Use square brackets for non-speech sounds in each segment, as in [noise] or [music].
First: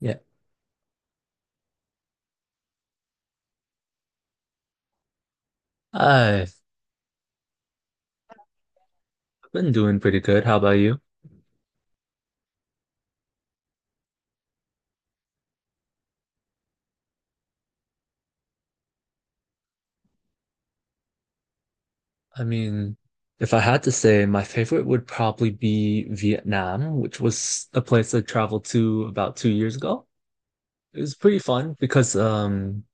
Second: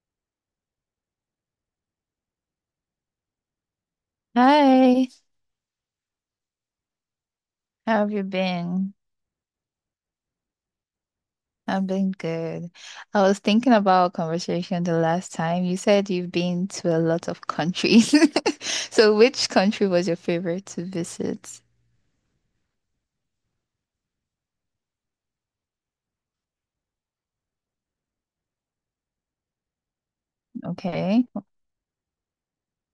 Yeah, Hi, I've how have you been? been doing pretty good. How about you? I've been good. I was thinking about our conversation the last time. You said you've been to a lot of countries. [laughs] So, which country was your favorite to visit? I mean, if I had to say, my favorite would probably be Vietnam, which was a place I traveled to about 2 years ago. It was Okay. pretty fun because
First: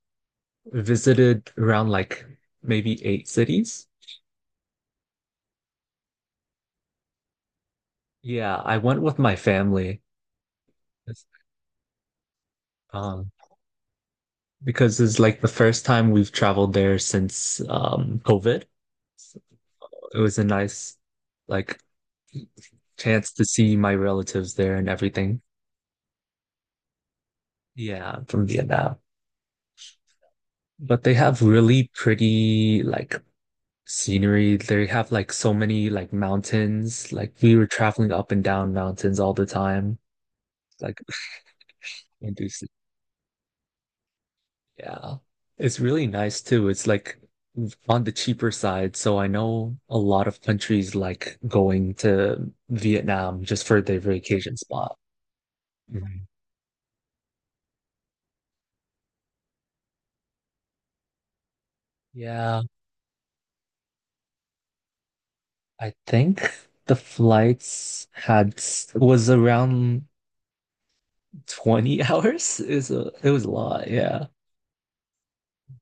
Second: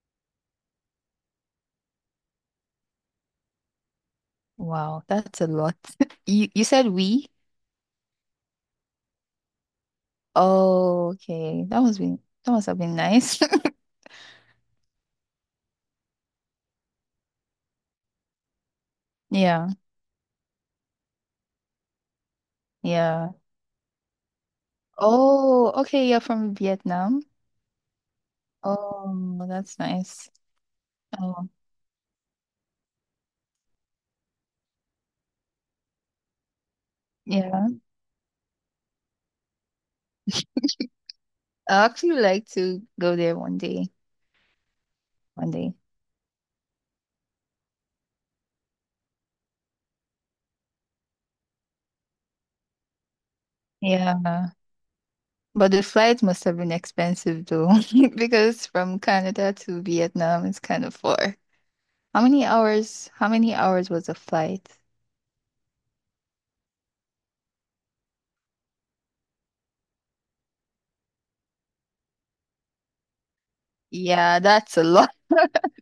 we visited around maybe eight cities. Wow, that's a lot. [laughs] You said we? Yeah, I went with my family. Oh, okay. That must have been Um, nice. [laughs] because it's like the first time we've traveled there since COVID. So Yeah, it was a nice like chance yeah. to see my relatives there and everything. Oh, okay. You're from Vietnam. Yeah, I'm from Vietnam. Oh, that's nice. But they have Oh, really pretty scenery. They have like so many like mountains. Like we were yeah. traveling up and down mountains all the time. Like I [laughs] actually like induced. to go there one day. Yeah. One day. It's really nice too. It's like on the cheaper side. So I know a lot of countries like going to Vietnam just for their Yeah. vacation spot. But the flight Mhm. must have been expensive though, [laughs] because from Canada to Vietnam is kind of far. How many Yeah, hours? How many hours was the flight? I think the flights had s- was around 20 [laughs] hours is a it was a lot, yeah. Yeah, that's a lot. [laughs]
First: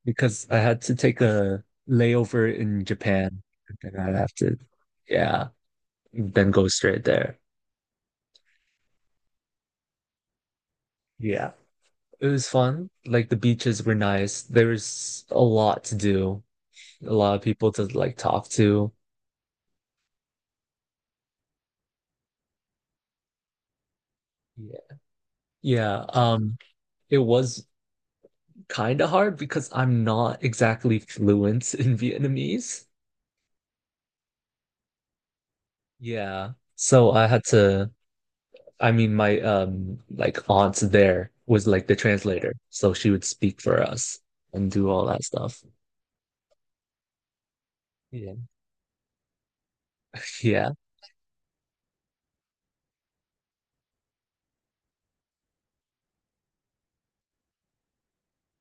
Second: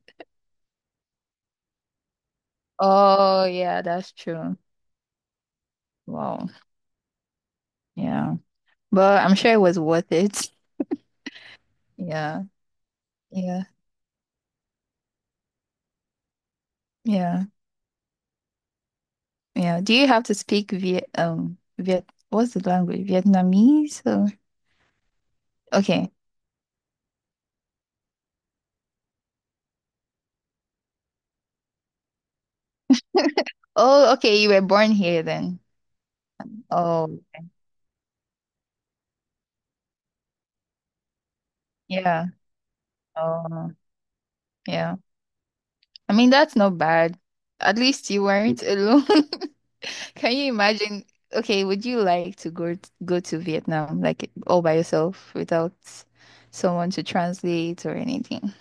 Because I had to take a layover in Japan Oh, and yeah, then that's I'd have to true. yeah, Wow. then go straight there. Yeah. But I'm sure it was worth it. [laughs] Yeah. It Yeah. was fun. Like the Yeah. beaches were nice. There was a lot to do, a lot of Yeah. people to like talk to. Yeah. Do you have to speak Viet, Viet, what's the language? Vietnamese? Or... Yeah. Yeah, Okay. It was kind of hard because I'm not exactly fluent [laughs] in Vietnamese. Oh, okay, you were born here then. Yeah. So Oh, I had to I mean, my like aunt there was like the yeah. translator, so she would speak Oh, for us and do yeah. all that stuff. I mean, that's not bad. At least you Yeah. weren't alone. [laughs] Can you Yeah. imagine? Okay, would you like to go to Vietnam like all by yourself without someone to translate or anything?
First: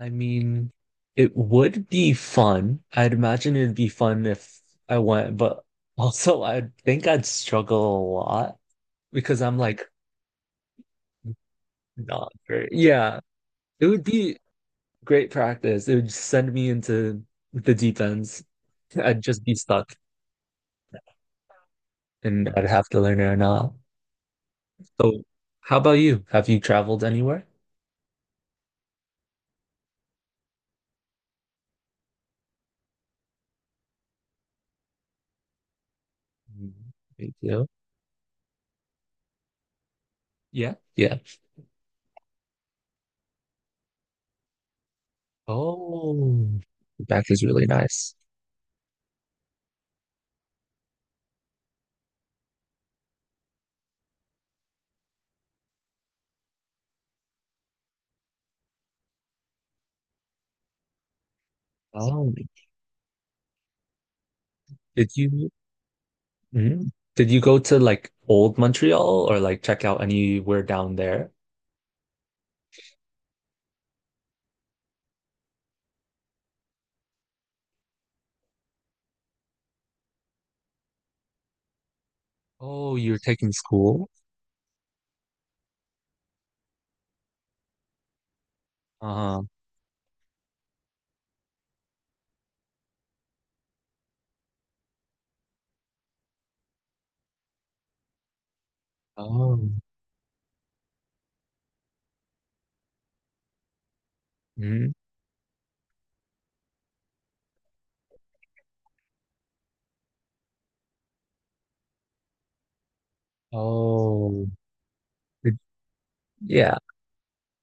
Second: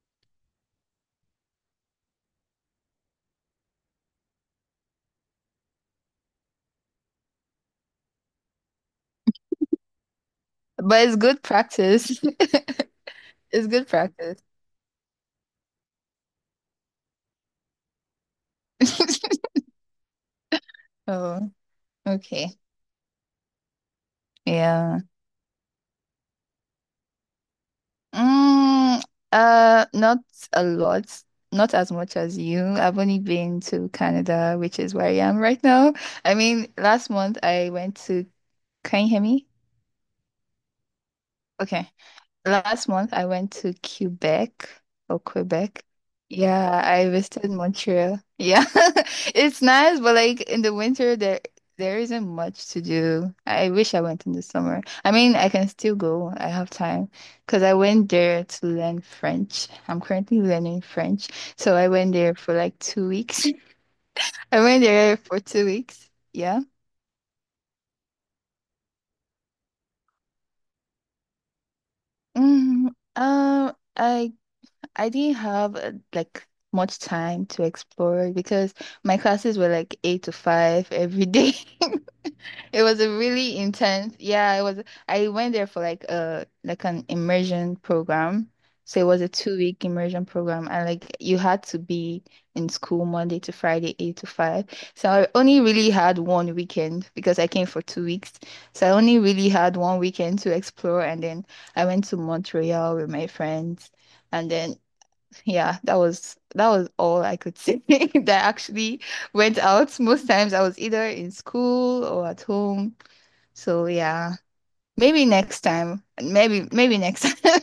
I mean, it would be fun. I'd imagine it'd be fun if I went, but also I think I'd struggle a lot because I'm like But it's good practice. not very. [laughs] Yeah. It's It good would be practice. great practice. It would send me into the deep ends. I'd just [laughs] be stuck Oh, and okay. I'd have to learn it or not. Yeah. So, how about you? Have you traveled anywhere? Mm, not a lot. Not as much as you. I've only been to Canada, which is where I am right now. I mean, Mm, last thank month you. I went to, can you hear me? Yeah. Yeah. Okay. Last month I went to Quebec or Quebec. Oh, Yeah, I back is visited really nice. Montreal. Yeah. [laughs] It's nice, but like in the winter there isn't much to do. I wish I went in the summer. I mean, I can still go. I have time because I went there to learn French. I'm currently learning French. So I went Oh, there for like 2 weeks. [laughs] I went did there for you 2 weeks. Yeah. mhm. Did you go to like old Montreal or like check out anywhere down there? Mm, um, I I didn't have like much time to explore it because my classes were like eight to five every day. [laughs] It Oh, was a you're taking really school? intense. Yeah, it was. I went there for like an immersion program. So it was a Uh-huh. 2 week immersion program, and like you had to be in school Monday to Friday, eight to five. So I only really had one weekend because I came for 2 weeks. So I only really Oh. had one weekend to explore, and then I went to Montreal with my friends. And then Mhm. yeah, that was all I could say [laughs] that actually went out. Most times I was either in school or at home. So yeah, Oh. maybe Did- next time. Maybe yeah. maybe next [laughs] time.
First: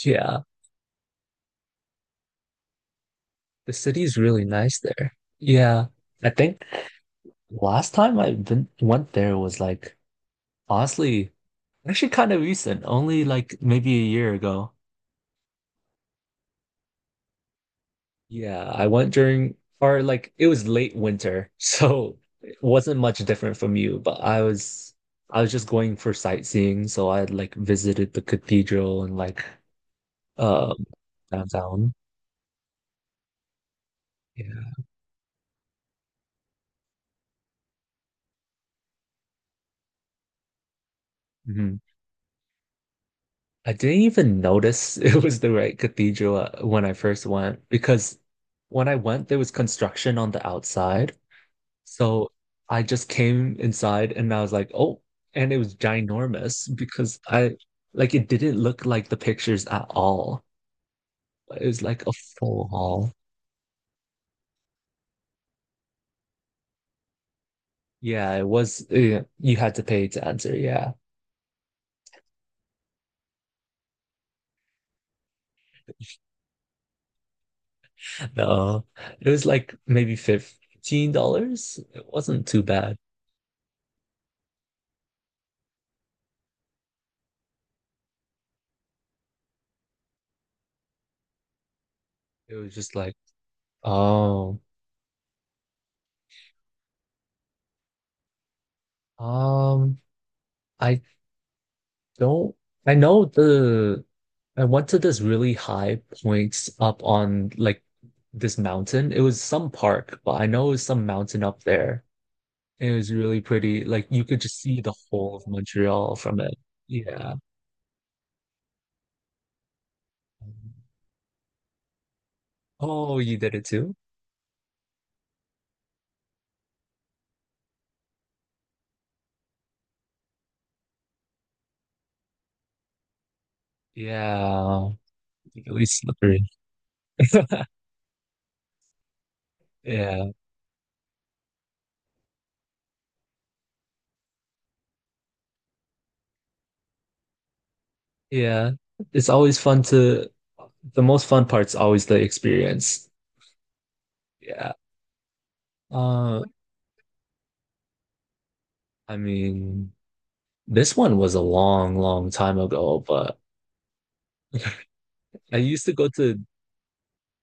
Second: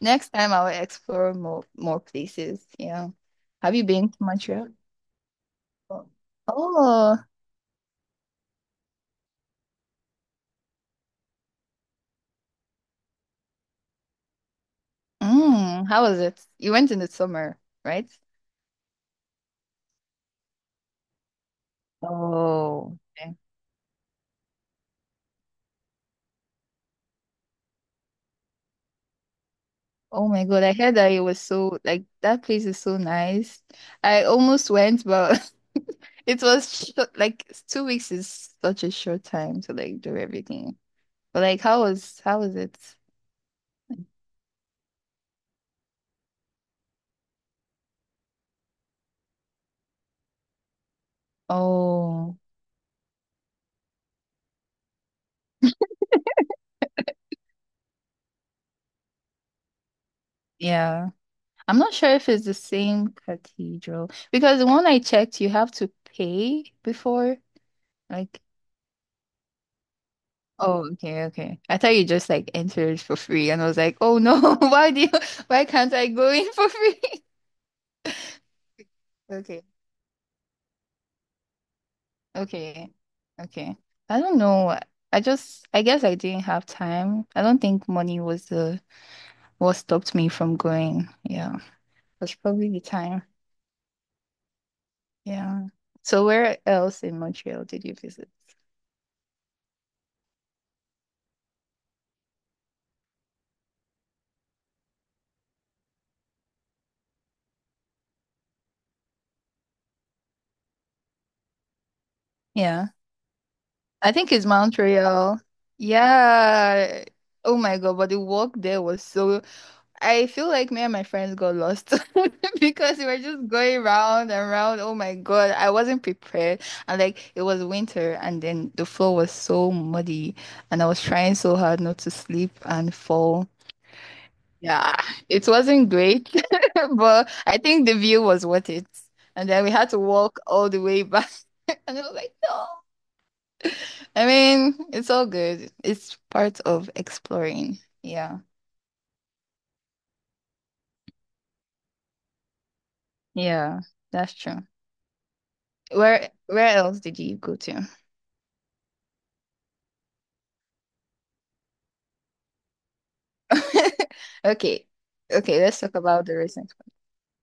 Next Yeah. time I will explore more places. Yeah. The Have you been city's to really Montreal? nice there. Yeah. Oh. I think Oh, last time I been, went there was like honestly, actually kind of recent, only like maybe a year ago. mm, how was it? You went in the summer, right? Yeah, I went during, or like it was late winter, [laughs] so it Oh, wasn't much okay. different from you, but I was just going for sightseeing, so I like visited the cathedral and like Oh my God, I um heard that it was so downtown. like that place is so nice. I almost Yeah. went, but [laughs] It was sh Like 2 weeks is such a short time to like do everything. But like, Hmm. how was it? I didn't even notice [laughs] it was the right cathedral when I first went, because when I went there was construction on the outside. So Oh, I just came inside and I was like, oh, and it was ginormous because I like it didn't look like the pictures at all. yeah. It I'm was not like sure a if it's the full same hall. cathedral because the one I checked, you have to pay before. Yeah, Like, it was. Yeah, you had to pay to enter. oh, Yeah. okay, okay. I thought you just like entered for free, and I was like, oh no, [laughs] why can't I go in for free? [laughs] No, it was Okay, like maybe $15. It wasn't too okay, bad. okay. I don't know. I guess I didn't have time. I don't think money was the what stopped me from going. Yeah, was It probably was the just like, time. oh, Yeah. So where else in Montreal did you visit? um, I Don't I know the I went to this really high point up on like this mountain. It was some park, but I know it was some mountain up there. Yeah, It was really pretty. Like I you think could it's just see the whole Montreal. of Montreal from it. Yeah. Yeah. Oh my God, but the walk there was so. I feel like me and my friends got lost [laughs] because we Oh, were you just did it going too? round and round. Oh my God, I wasn't prepared. And like it was winter, and then the floor was so muddy, and I was trying so hard not to sleep and fall. Yeah. Yeah, it Really wasn't great, slippery. [laughs] but I [laughs] think the view was worth it. And then we had to Yeah. walk all the way back, [laughs] and I was like, no. I mean, it's all good. It's part of exploring. Yeah, Yeah. It's always fun to the most fun part's always the experience. yeah, that's true. Yeah. Where Uh, where else did you go to? I mean, this one was a long, long time ago, but [laughs] Okay, okay, I let's used to talk go about the to recent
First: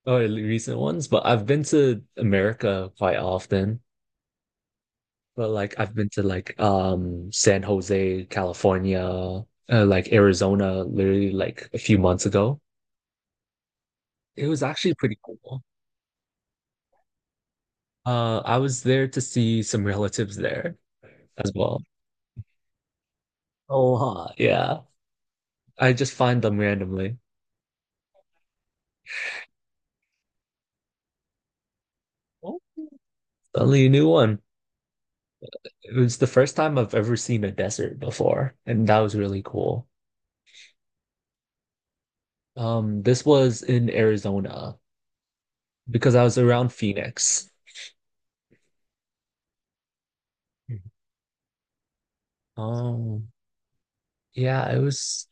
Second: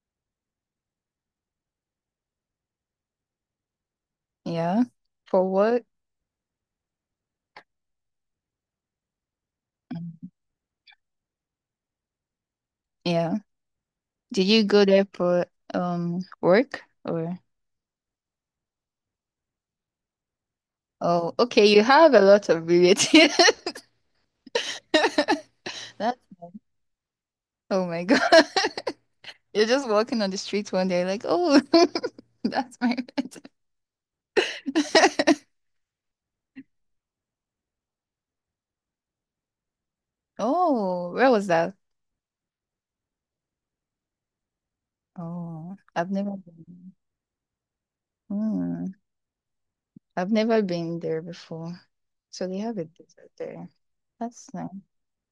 or recent ones, but I've been to America quite often. one. Yeah, for But like work. I've been to like San Jose, California, like Arizona, literally like a few months ago. Yeah, It did was you go actually there pretty for cool. Work or? I was there to see some relatives there Oh, as okay, well. you have a lot of relatives. Oh, huh, yeah. [laughs] I just That's find nice. them randomly. Oh my God. [laughs] You're just walking on the street one day, like, oh, [laughs] Oh, that's my pet. suddenly a new one. [laughs] It was the first time I've ever seen a desert before, and that was really cool. Oh, where was that? This was in Arizona Oh, I've because I never was around been. Phoenix. Hmm, I've never Mhm. been there before. So they have a Um, desert there. That's nice. yeah,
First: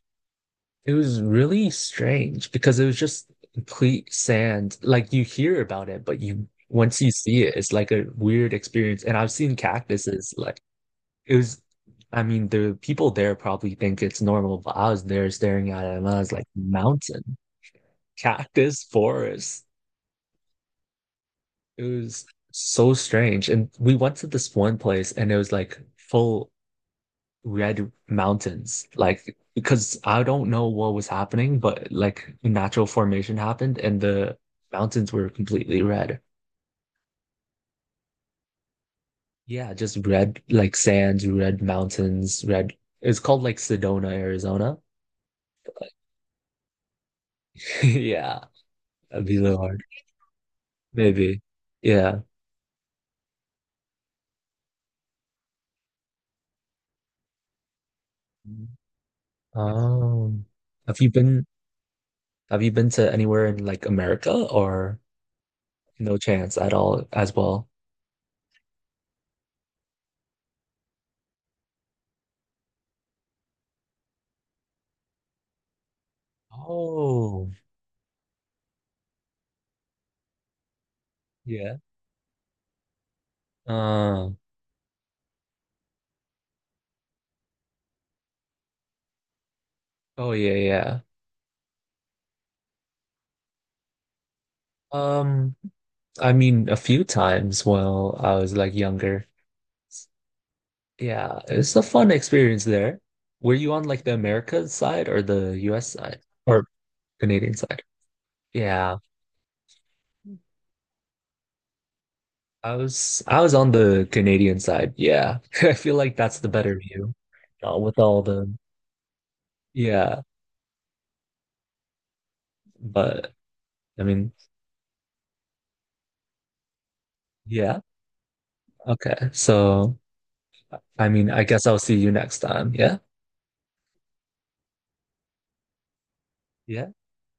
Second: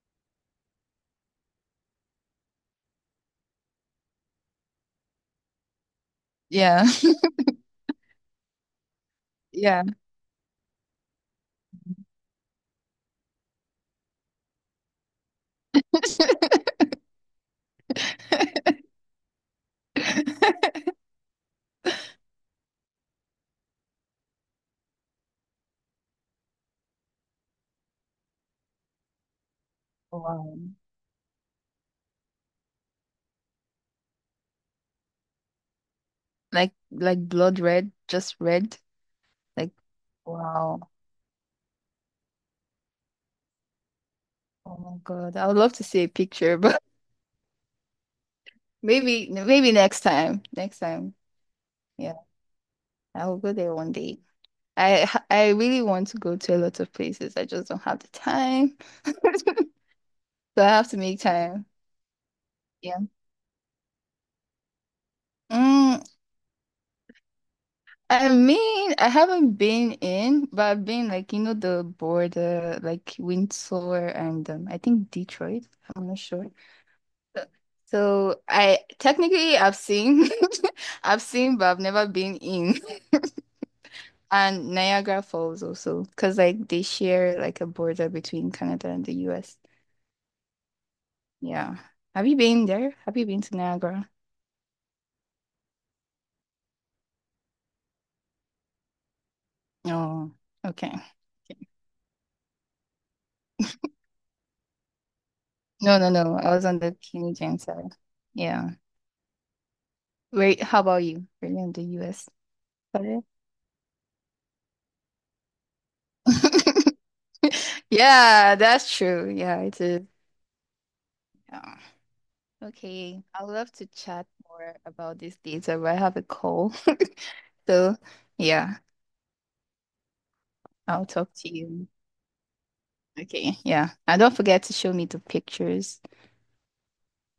it was really strange because it was just complete sand. Like you hear about it, but you Yeah. once you [laughs] see it, it's like a weird experience. And I've seen Yeah. cactuses like it was I mean, the people there probably think it's normal, but I was there staring at it and I was like, mountain, [laughs] cactus, forest. It was so strange. And we went to this one place and it was like full red mountains, like because I don't Wow. know what was happening, but like natural formation happened and the mountains were completely red. Like blood red, just red. Like Yeah, just red, like wow. sands red, mountains red. It's called like Sedona, Oh Arizona. my God. I would love to see a picture, but [laughs] Yeah, [laughs] that'd maybe be the maybe hard next time. Next time. maybe. Yeah. Yeah. I will go there one day. I really want to go to a lot of places. I just don't have the time. Oh, So I have to have you make been time. have you been Yeah. to anywhere in like America or Mm, no chance at all as well? I mean, I haven't been in, but I've been like, you know, the border, like Windsor and I think Detroit. I'm not sure. So, Oh so I technically I've seen, [laughs] I've seen, but yeah. I've never been in. [laughs] uh And Niagara Falls also, because like they share like a border between Canada and the US. oh yeah, yeah. Yeah. Have you been there? Have you been to Niagara? Um, I mean, a few times while I was like younger. Oh, okay. Yeah, Okay. it's a fun experience there. Were you on like the Americas side or the US No, no, side no. I was or on the Canadian Canadian side? side. Yeah. Yeah, Wait, how about you? Were you on the US side? I was on the Canadian side. Yeah. [laughs] I feel like that's the better [laughs] view. With all the Yeah, that's true. Yeah, it is. yeah, Yeah. Okay. but I'd love to I chat mean, more about this later, but I have a call. [laughs] yeah. So, yeah, Okay. So, I'll I mean, talk I to guess I'll you. see you next time. Yeah. Okay. Yeah. And don't forget to show me the pictures. Yeah.